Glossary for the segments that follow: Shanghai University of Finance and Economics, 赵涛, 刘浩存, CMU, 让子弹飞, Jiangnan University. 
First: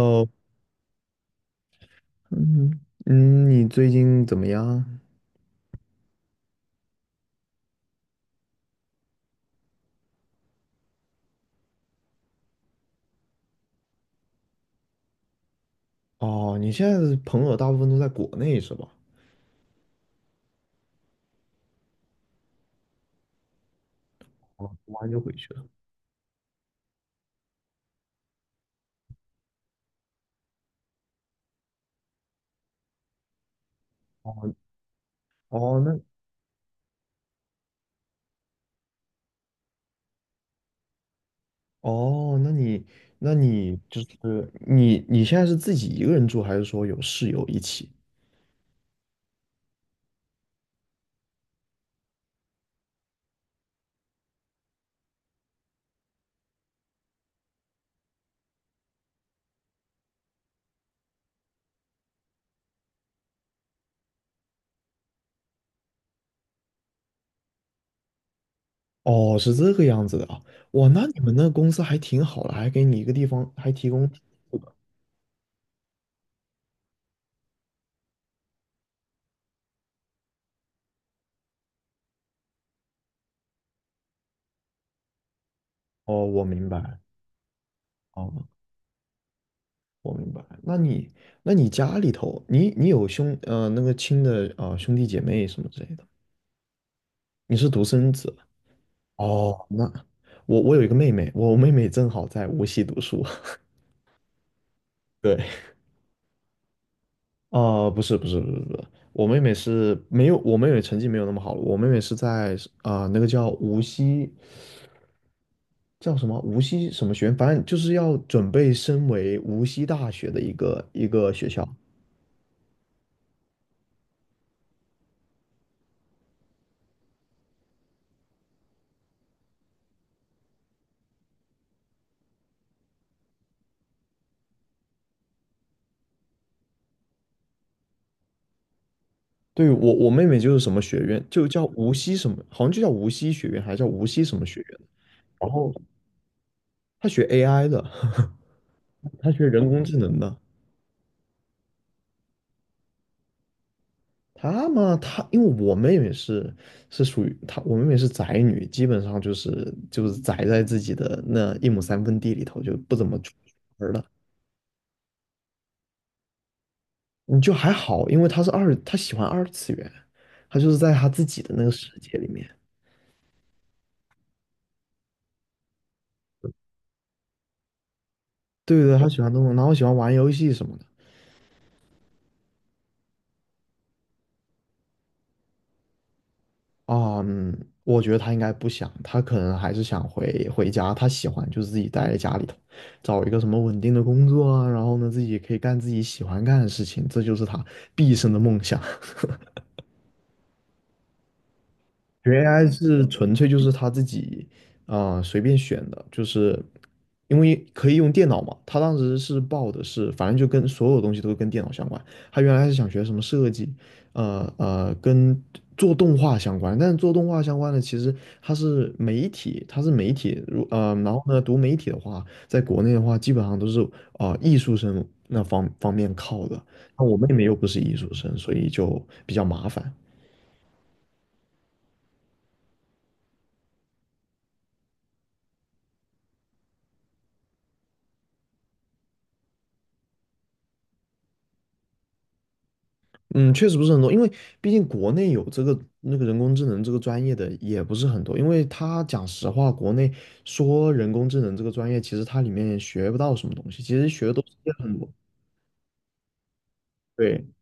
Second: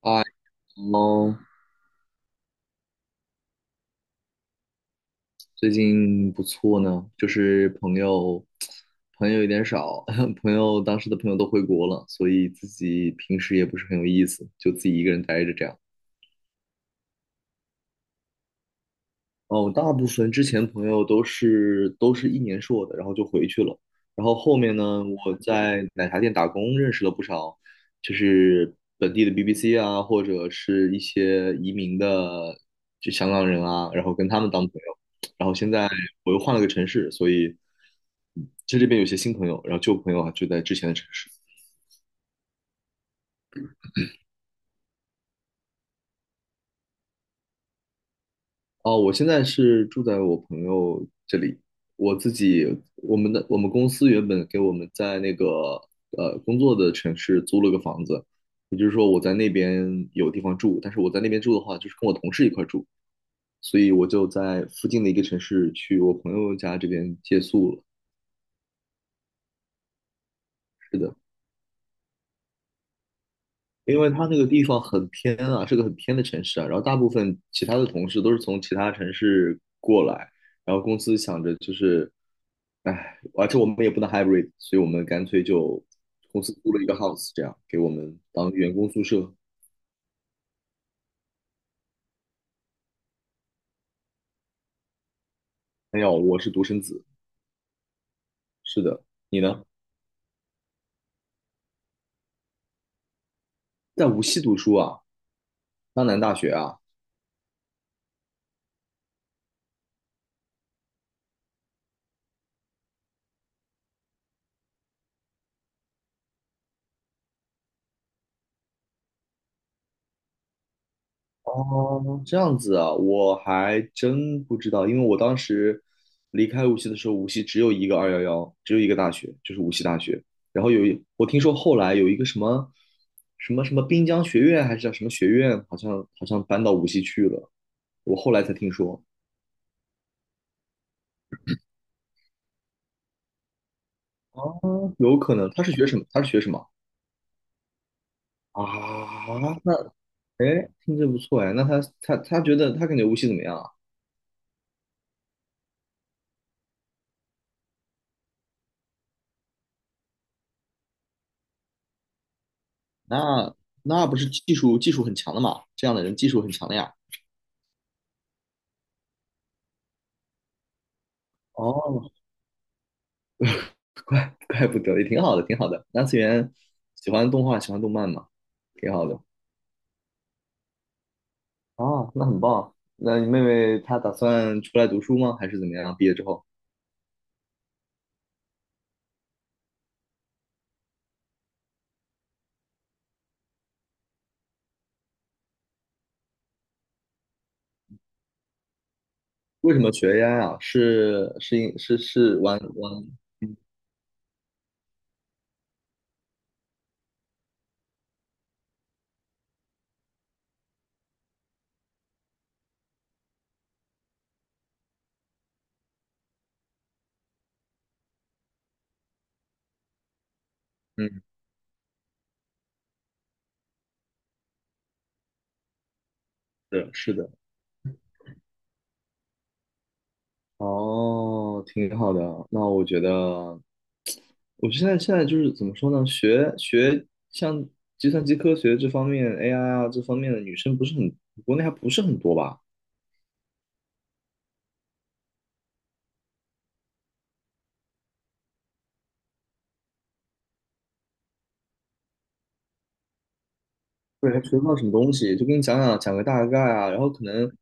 嗨，喽，嗯你最近怎么样？最近不错呢，朋友有点少，当时的朋友都回国了，所以自己平时也不是很有意思，就自己一个人待着这样。哦，你现在的朋友大部分都在国内是吧？哦，大部分之前朋友都是一年硕的，然后就回去了。然后后面哦，读呢，完就回我去了。在奶茶店打工，认识了不少，就是本地的 BBC 啊，或者是一些移民的就香港人啊，然后跟他们哦，当朋友。然后现哦，在那我又换了个城市，所以在这边有些新朋友，然后旧朋友啊就在之前的城市。哦，那你那你现在是自己一个人住，还是说有室友一起？哦，我现在是住在我朋友这里，我自己，我们公司原本给我们在那个工作的城市租了个房子，也就是说我在那边有地方住，但是我在那边住的话，就是跟我同事一块儿住，所以我就在附近的一个城市去我朋友家这边借宿了。哦，是这个样子的啊。哇，是那的。你们那个公司还挺好的，还给你一个地方，还提因为供。他那个地方很偏啊，是个很偏的城市啊。然后大部分其他的同事都是从其他城市过来，然后公司想着就是，唉，而且我们也不能 hybrid，所以我们干脆就哦，公我司明租了一个 白。house，这样给我们哦，当员工宿舍。我明白。那你，那你家里头，你你有兄呃那个亲的呃兄弟姐妹什么之类没的吗？有，我是独生子。你是独生子？是的，你呢？哦，那我，我有一个妹妹，我妹妹正好在无锡读书。在无锡读书啊？对。江南大学啊？啊，不是不是不是不是，我妹妹是没有，我妹妹成绩没有那么好了，我妹妹是在，啊、那个叫无锡叫什么无锡什么学院，反正就是要准备升为无锡大学的一个学校。哦，这样子啊，我还真不知道，因为我当时离开无锡的时候，无锡只有一个211，只有一个大学，就是无锡大学。然后我听说后来有一个什么什么滨江学院，还是叫什么学院，好像搬到无锡去了。我后来才听说，对，我我妹妹就是什么学院，就叫无锡什么，好像就叫无锡学院，还是叫无锡什啊，么学院。有可然能他后是学什么？他是学什么她学 AI 的，啊？她学人那工智能的。哎，听着不错哎，那他感觉无锡怎么样啊？她嘛，她因为我妹妹是是属于她，我妹妹是宅女，基本上就是宅在自己的那一亩三分地里头，就不怎么出那门了。那不是技术很强的嘛？这样的人技术很强的呀。还好，因为她喜欢二次元，她就是在她自己的那个世哦，界里面。怪不得，也挺好的，挺好的。二次元喜欢动画，喜欢动漫嘛，对挺对，好她的。喜欢动漫，然后喜欢玩游戏什么的。哦，那很棒。那你妹妹她打算出来读书吗？还是怎么样？毕业之后啊，嗯，我觉得她应该不想，她可能还是想回家。她喜欢就是自己待在家里头，找一个什么稳定的工作啊，然后呢，自己可以干自己喜欢干的事情，这就是她毕生的梦想。为什么学 AI 啊？是是因是是学 玩 AI 玩，是纯粹就是他自己随便选的，就是因为可以用电脑嘛。他当时是报的是，反正就跟所有东西都跟电脑相关。他原来是想学什么设计，跟做动画相关，但是做动画相关的其实，他是媒体，他是媒体，如呃，然后嗯，呢，读媒体的话，在国内的话，基本上都是艺术生那方面靠的。是那是我的。妹妹又不是艺术生，所以就比较麻烦。哦，挺好的。那我觉得，我现在就是怎么说呢？像计算机科学这方面 AI 啊这方面的女生不是很，国内还不是很多吧？嗯，确实不是很多，因为毕竟国内有这个那个人工智能这个专业的也不是很多。因为他讲实话，国内说人工智能这个专业，其实它里面也学不到什么东西，其实学对，的还都是学不一些到什么很多，东西，就跟你讲讲个大概啊，然后可能对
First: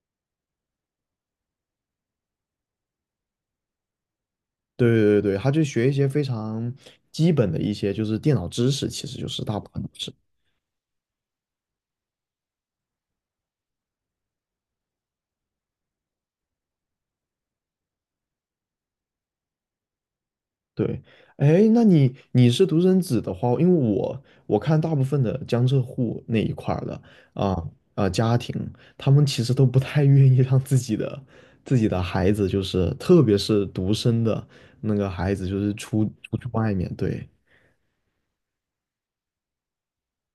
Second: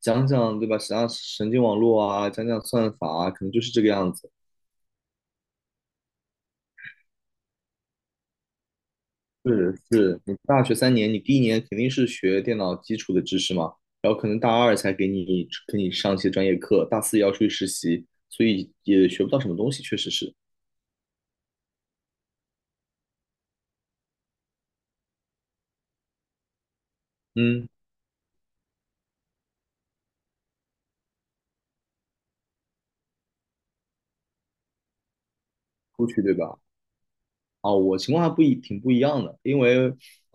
讲讲对吧，讲讲神经网络啊，讲讲算法啊，可能就是这个样子。对对对，他就学一些非常基本的一些就是电脑知识，其实就是大部是分都是。是，你大学3年，你第一年肯定是学电脑基础的知识嘛，然后可能大二才给你上一些专业课，大四也要出去实习，所以也学不到什么东西，确实是。对。哎，那你，你是独生子的话，因为我看大部分的江浙沪那一块儿的啊嗯，家庭，他们其实都不太愿意让自己的孩子，就是特别是独生的那个孩子，就是出出去对出去吧？外面。对。啊，我情况还不一挺不一样的，因为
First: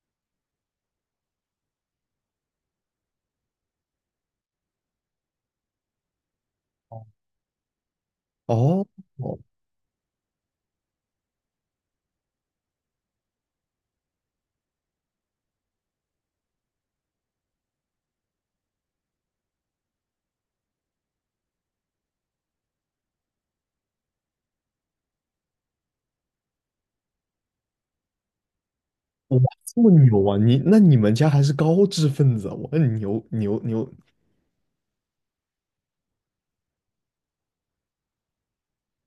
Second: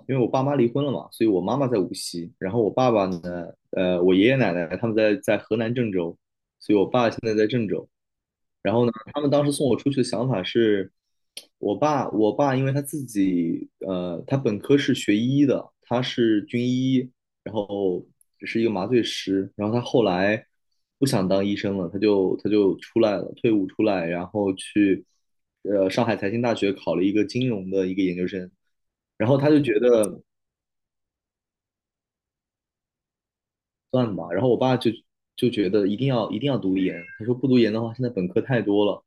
因为我爸妈离婚了嘛，所以我妈妈在无锡，然后我爸爸呢，呃，我爷爷奶奶他们在河南郑州，爸是那种。然后哦。呢，他们哦，当时送我出去的想法是，我爸因为他自己，他本科是学医的，他是军医，然后是一个麻醉师，然后他后来不想当医生了，他就出来了，退伍出来，然后去，上海财经大学考了一个金融的一个研究生，然后哇，他就觉这么得牛啊！你那你们家还是高知分子啊，我很牛！算吧，然后我爸就就觉得一定要读研，他说不读研的话，现在本科太多了。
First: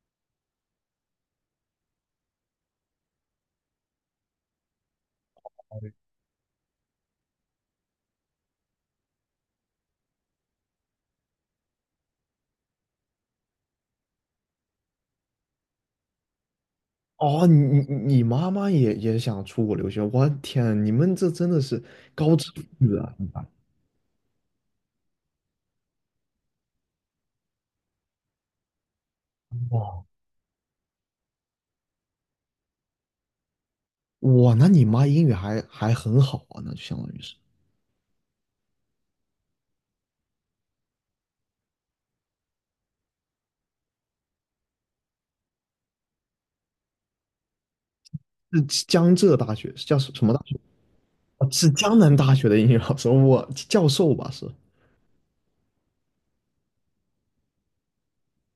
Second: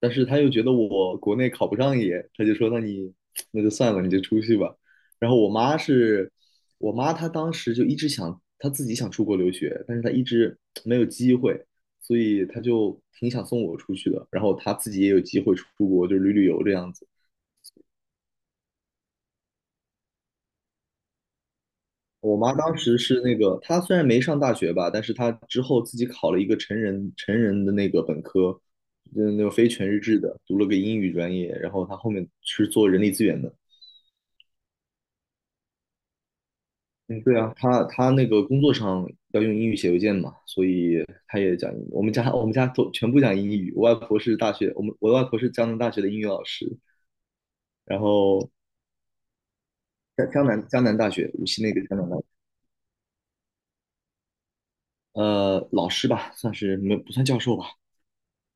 但是他又觉得我国内考不上研，他就说那你 那就算了，你就出去吧。然后我妈是，我妈她当时就一直想她自己想出国留学，但是她一直没有机会，所以她就挺想送我出去的。然后她自己也有机会出国，就旅游这样子。哦，你妈妈也想出国留学，我的天啊，你们这真的是高我知妈当分时子啊！是那个，她虽然没上大学吧，但是她之后自己考了一个成人的那个本科，嗯，那个非全日哇，制的，读了个英语专业，然后她后面是做人力资源的。哇，那你妈英语还很好啊，那就相当于嗯，是，对啊，她她那个工作上要用英语写邮件嘛，所以她也讲英语。我们家都全部讲英语。我外婆是江南大学的英语老师，然后是江浙大学，是叫什，什么大学？江南大学无哦，锡是那个江江南南大学，大学的英语老师，我，教授吧是？老师吧，算是没不算教授吧。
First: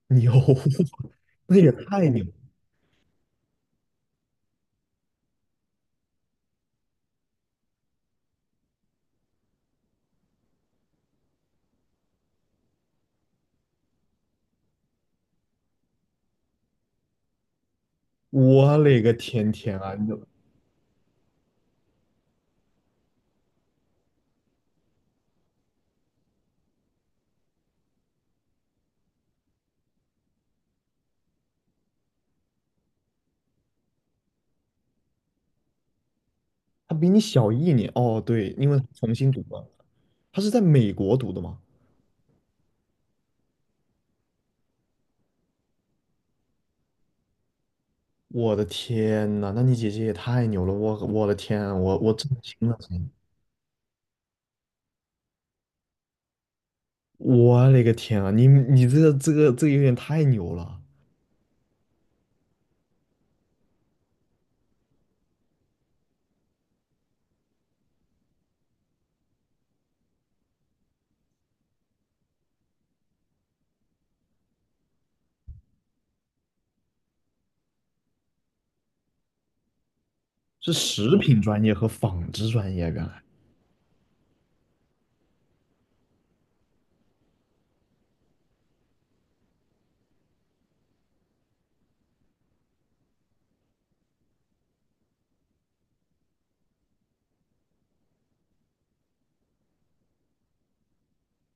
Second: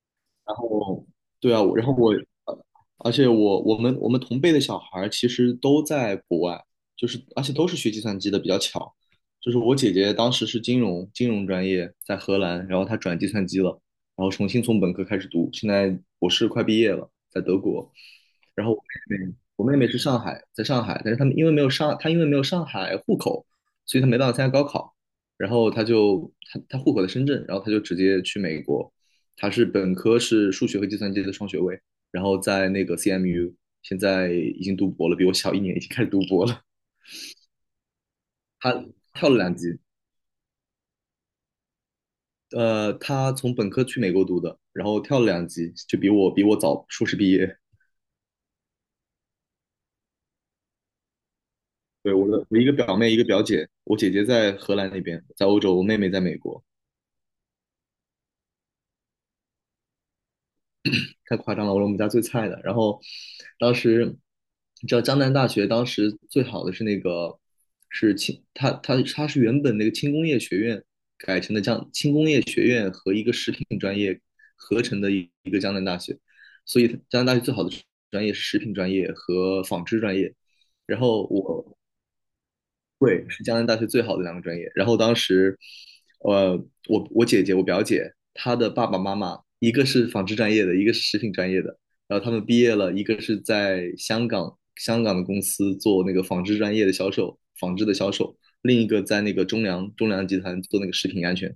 牛。然 后，对那啊，也我然后太我，牛！呃而且我们同辈的小孩儿其实都在国外，就是而且都是学计算机的，比较巧。就是我姐姐当时是金融专业在荷兰，然后她转计算机了，然后重新从本科开始读，现在博士快毕业了，在德国。然后我我勒个妹妹天我妹天妹啊！是你，上海，在上海，但是她因为没有上海户口，所以她没办法参加高考，然后她就她她户口在深圳，然后她就直接去美国。他是本科是数学和计算机的双学位，然后在那个 CMU，现在已经读博了，比我小一年，已经开始读博了。他比你小一年哦？对，因他为重跳新了读两嘛，级，他是在美国读的嘛。他从本科去美国读的，然后跳了两级，就比我早硕士毕业。我的天呐，那你姐姐也太牛了！我的天啊，我对，我震的我一惊个了，表真的。妹，一个表姐，我姐姐在荷兰那边，在欧洲，我妹妹在美国。我勒个天啊！你你这个有点太牛了。太夸张了，我是我们家最菜的。然后当时你知道江南大学当时最好的是那个是轻，它它它是原本那个轻工业学院改成的江轻工业学院和一个食品专业合成的一个江南大学，所以它江南大学最好的专业是食品专业和纺织专业。是然食后品专业我和纺织专业，原来。对，是江南大学最好的两个专业。然后当时，呃，我表姐她的爸爸妈妈一个是纺织专业的，一个是食品专业的。然后他们毕业了，一个是在香港的公司做那个纺织专业的销售，纺织的销售；另一个在那个中粮集团做那个食品安全。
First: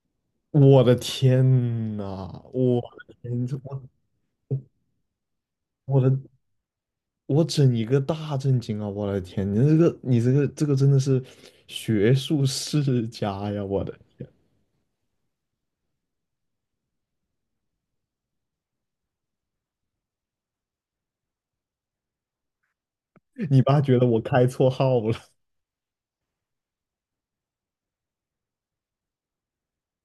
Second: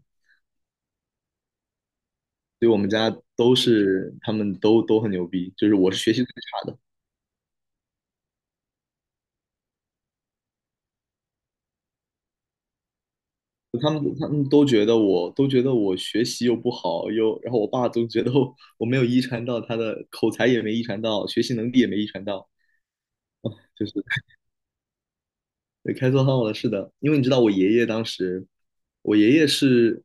我的天呐，所以我我们家的天，都这我是他们都很牛逼，就是我是我的学习最差的。我整一个大震惊啊！我的天，你这个真的是学术世家呀！我他的们天，他们都觉得我学习又不好，又然后我爸总觉得我没有遗传到他的口才也没遗传到，学习能力也没遗传到，你爸就觉是得我开错号了对开错号了。是的，因为你知道我爷爷当时，我爷爷是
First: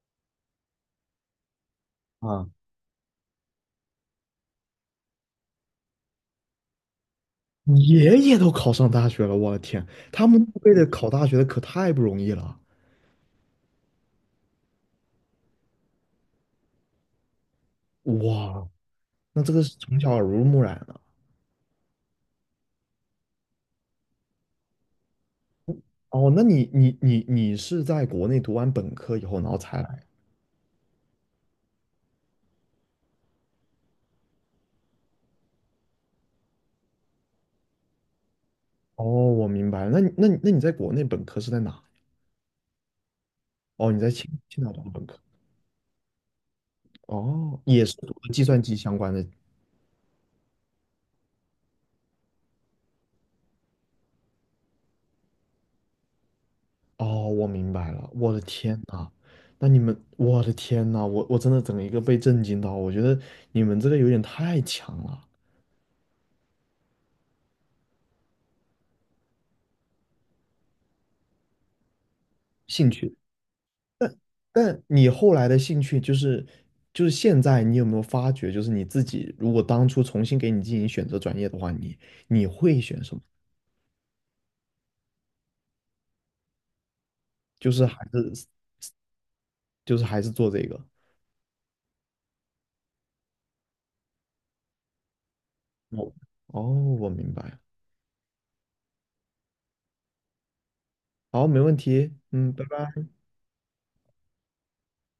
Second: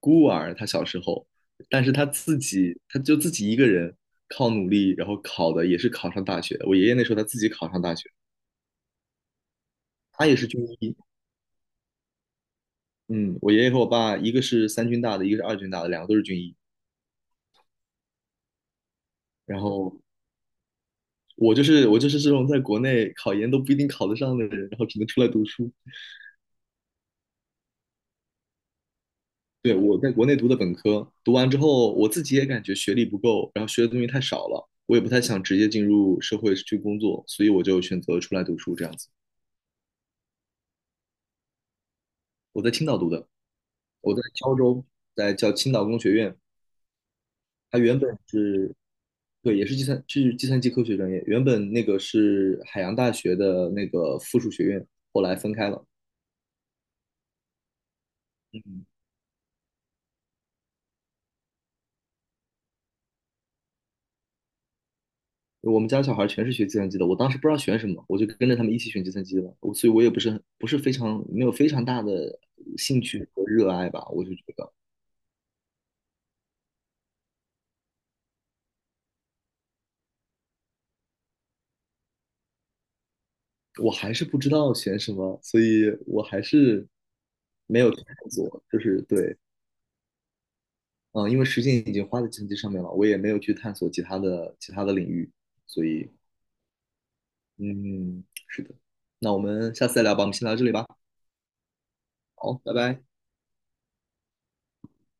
孤儿，他小时候，但是他自啊。己他就自己一个人靠努力，然后考的也是考上大学的。我爷爷那时候他自己 考你上大学，爷爷都考上大学了，我的天，他他也们是那军辈的医。考大学的可太不容易了。嗯，我爷爷和我爸一个是三军大的，一个是二军大的，两个都是军医。哇，那这然个是后从小耳濡目染了。我就是这种在国内考研都不一定考得上的人，然后只能出来读书。哦，那你你是在国内读完本科以后，然后对，才我来？在国内读的本科，读完之后我自己也感觉学历不够，然后学的东西太少了，我也不太想直接进入社会去工作，所以我就选择出来读书这样哦，子。我明白了。那你在国内本科是在哪？我在青岛读的，哦，你在我在青胶青岛读州，的本科。在叫青岛工学院，哦，它也是原读本的计算是，机相关的。对，也是计算机科学专业，原本那个是海洋大学的那个附属学院，后来分开了。哦，我明白了。我的天嗯，呐，那你们，我的天呐，我真的整一个被震惊到。我觉得你们这个有点太强了，我们家小孩全是学计算机的，我当时不知道选什么，我就跟着他们一起选计算机了。我所以，我也不是很不是非常没有非常大的兴兴趣。趣和热爱吧。我就觉得但你后来的兴趣就是，就是现在你有没有发觉，就是你自己如果当初重新给你进行选择专业的话，你，你会选什么？我还是不知道选什么，所以我还是就没是有去还探是索。就是对，还是做这个。嗯，因为时间已经花在计算机上面了，我也没有去探索其他的领域。所以，我，哦，我明白了。嗯，是的。那我们下次再聊吧，我们先聊到这里吧。好，没问题，嗯，好，拜拜拜。拜。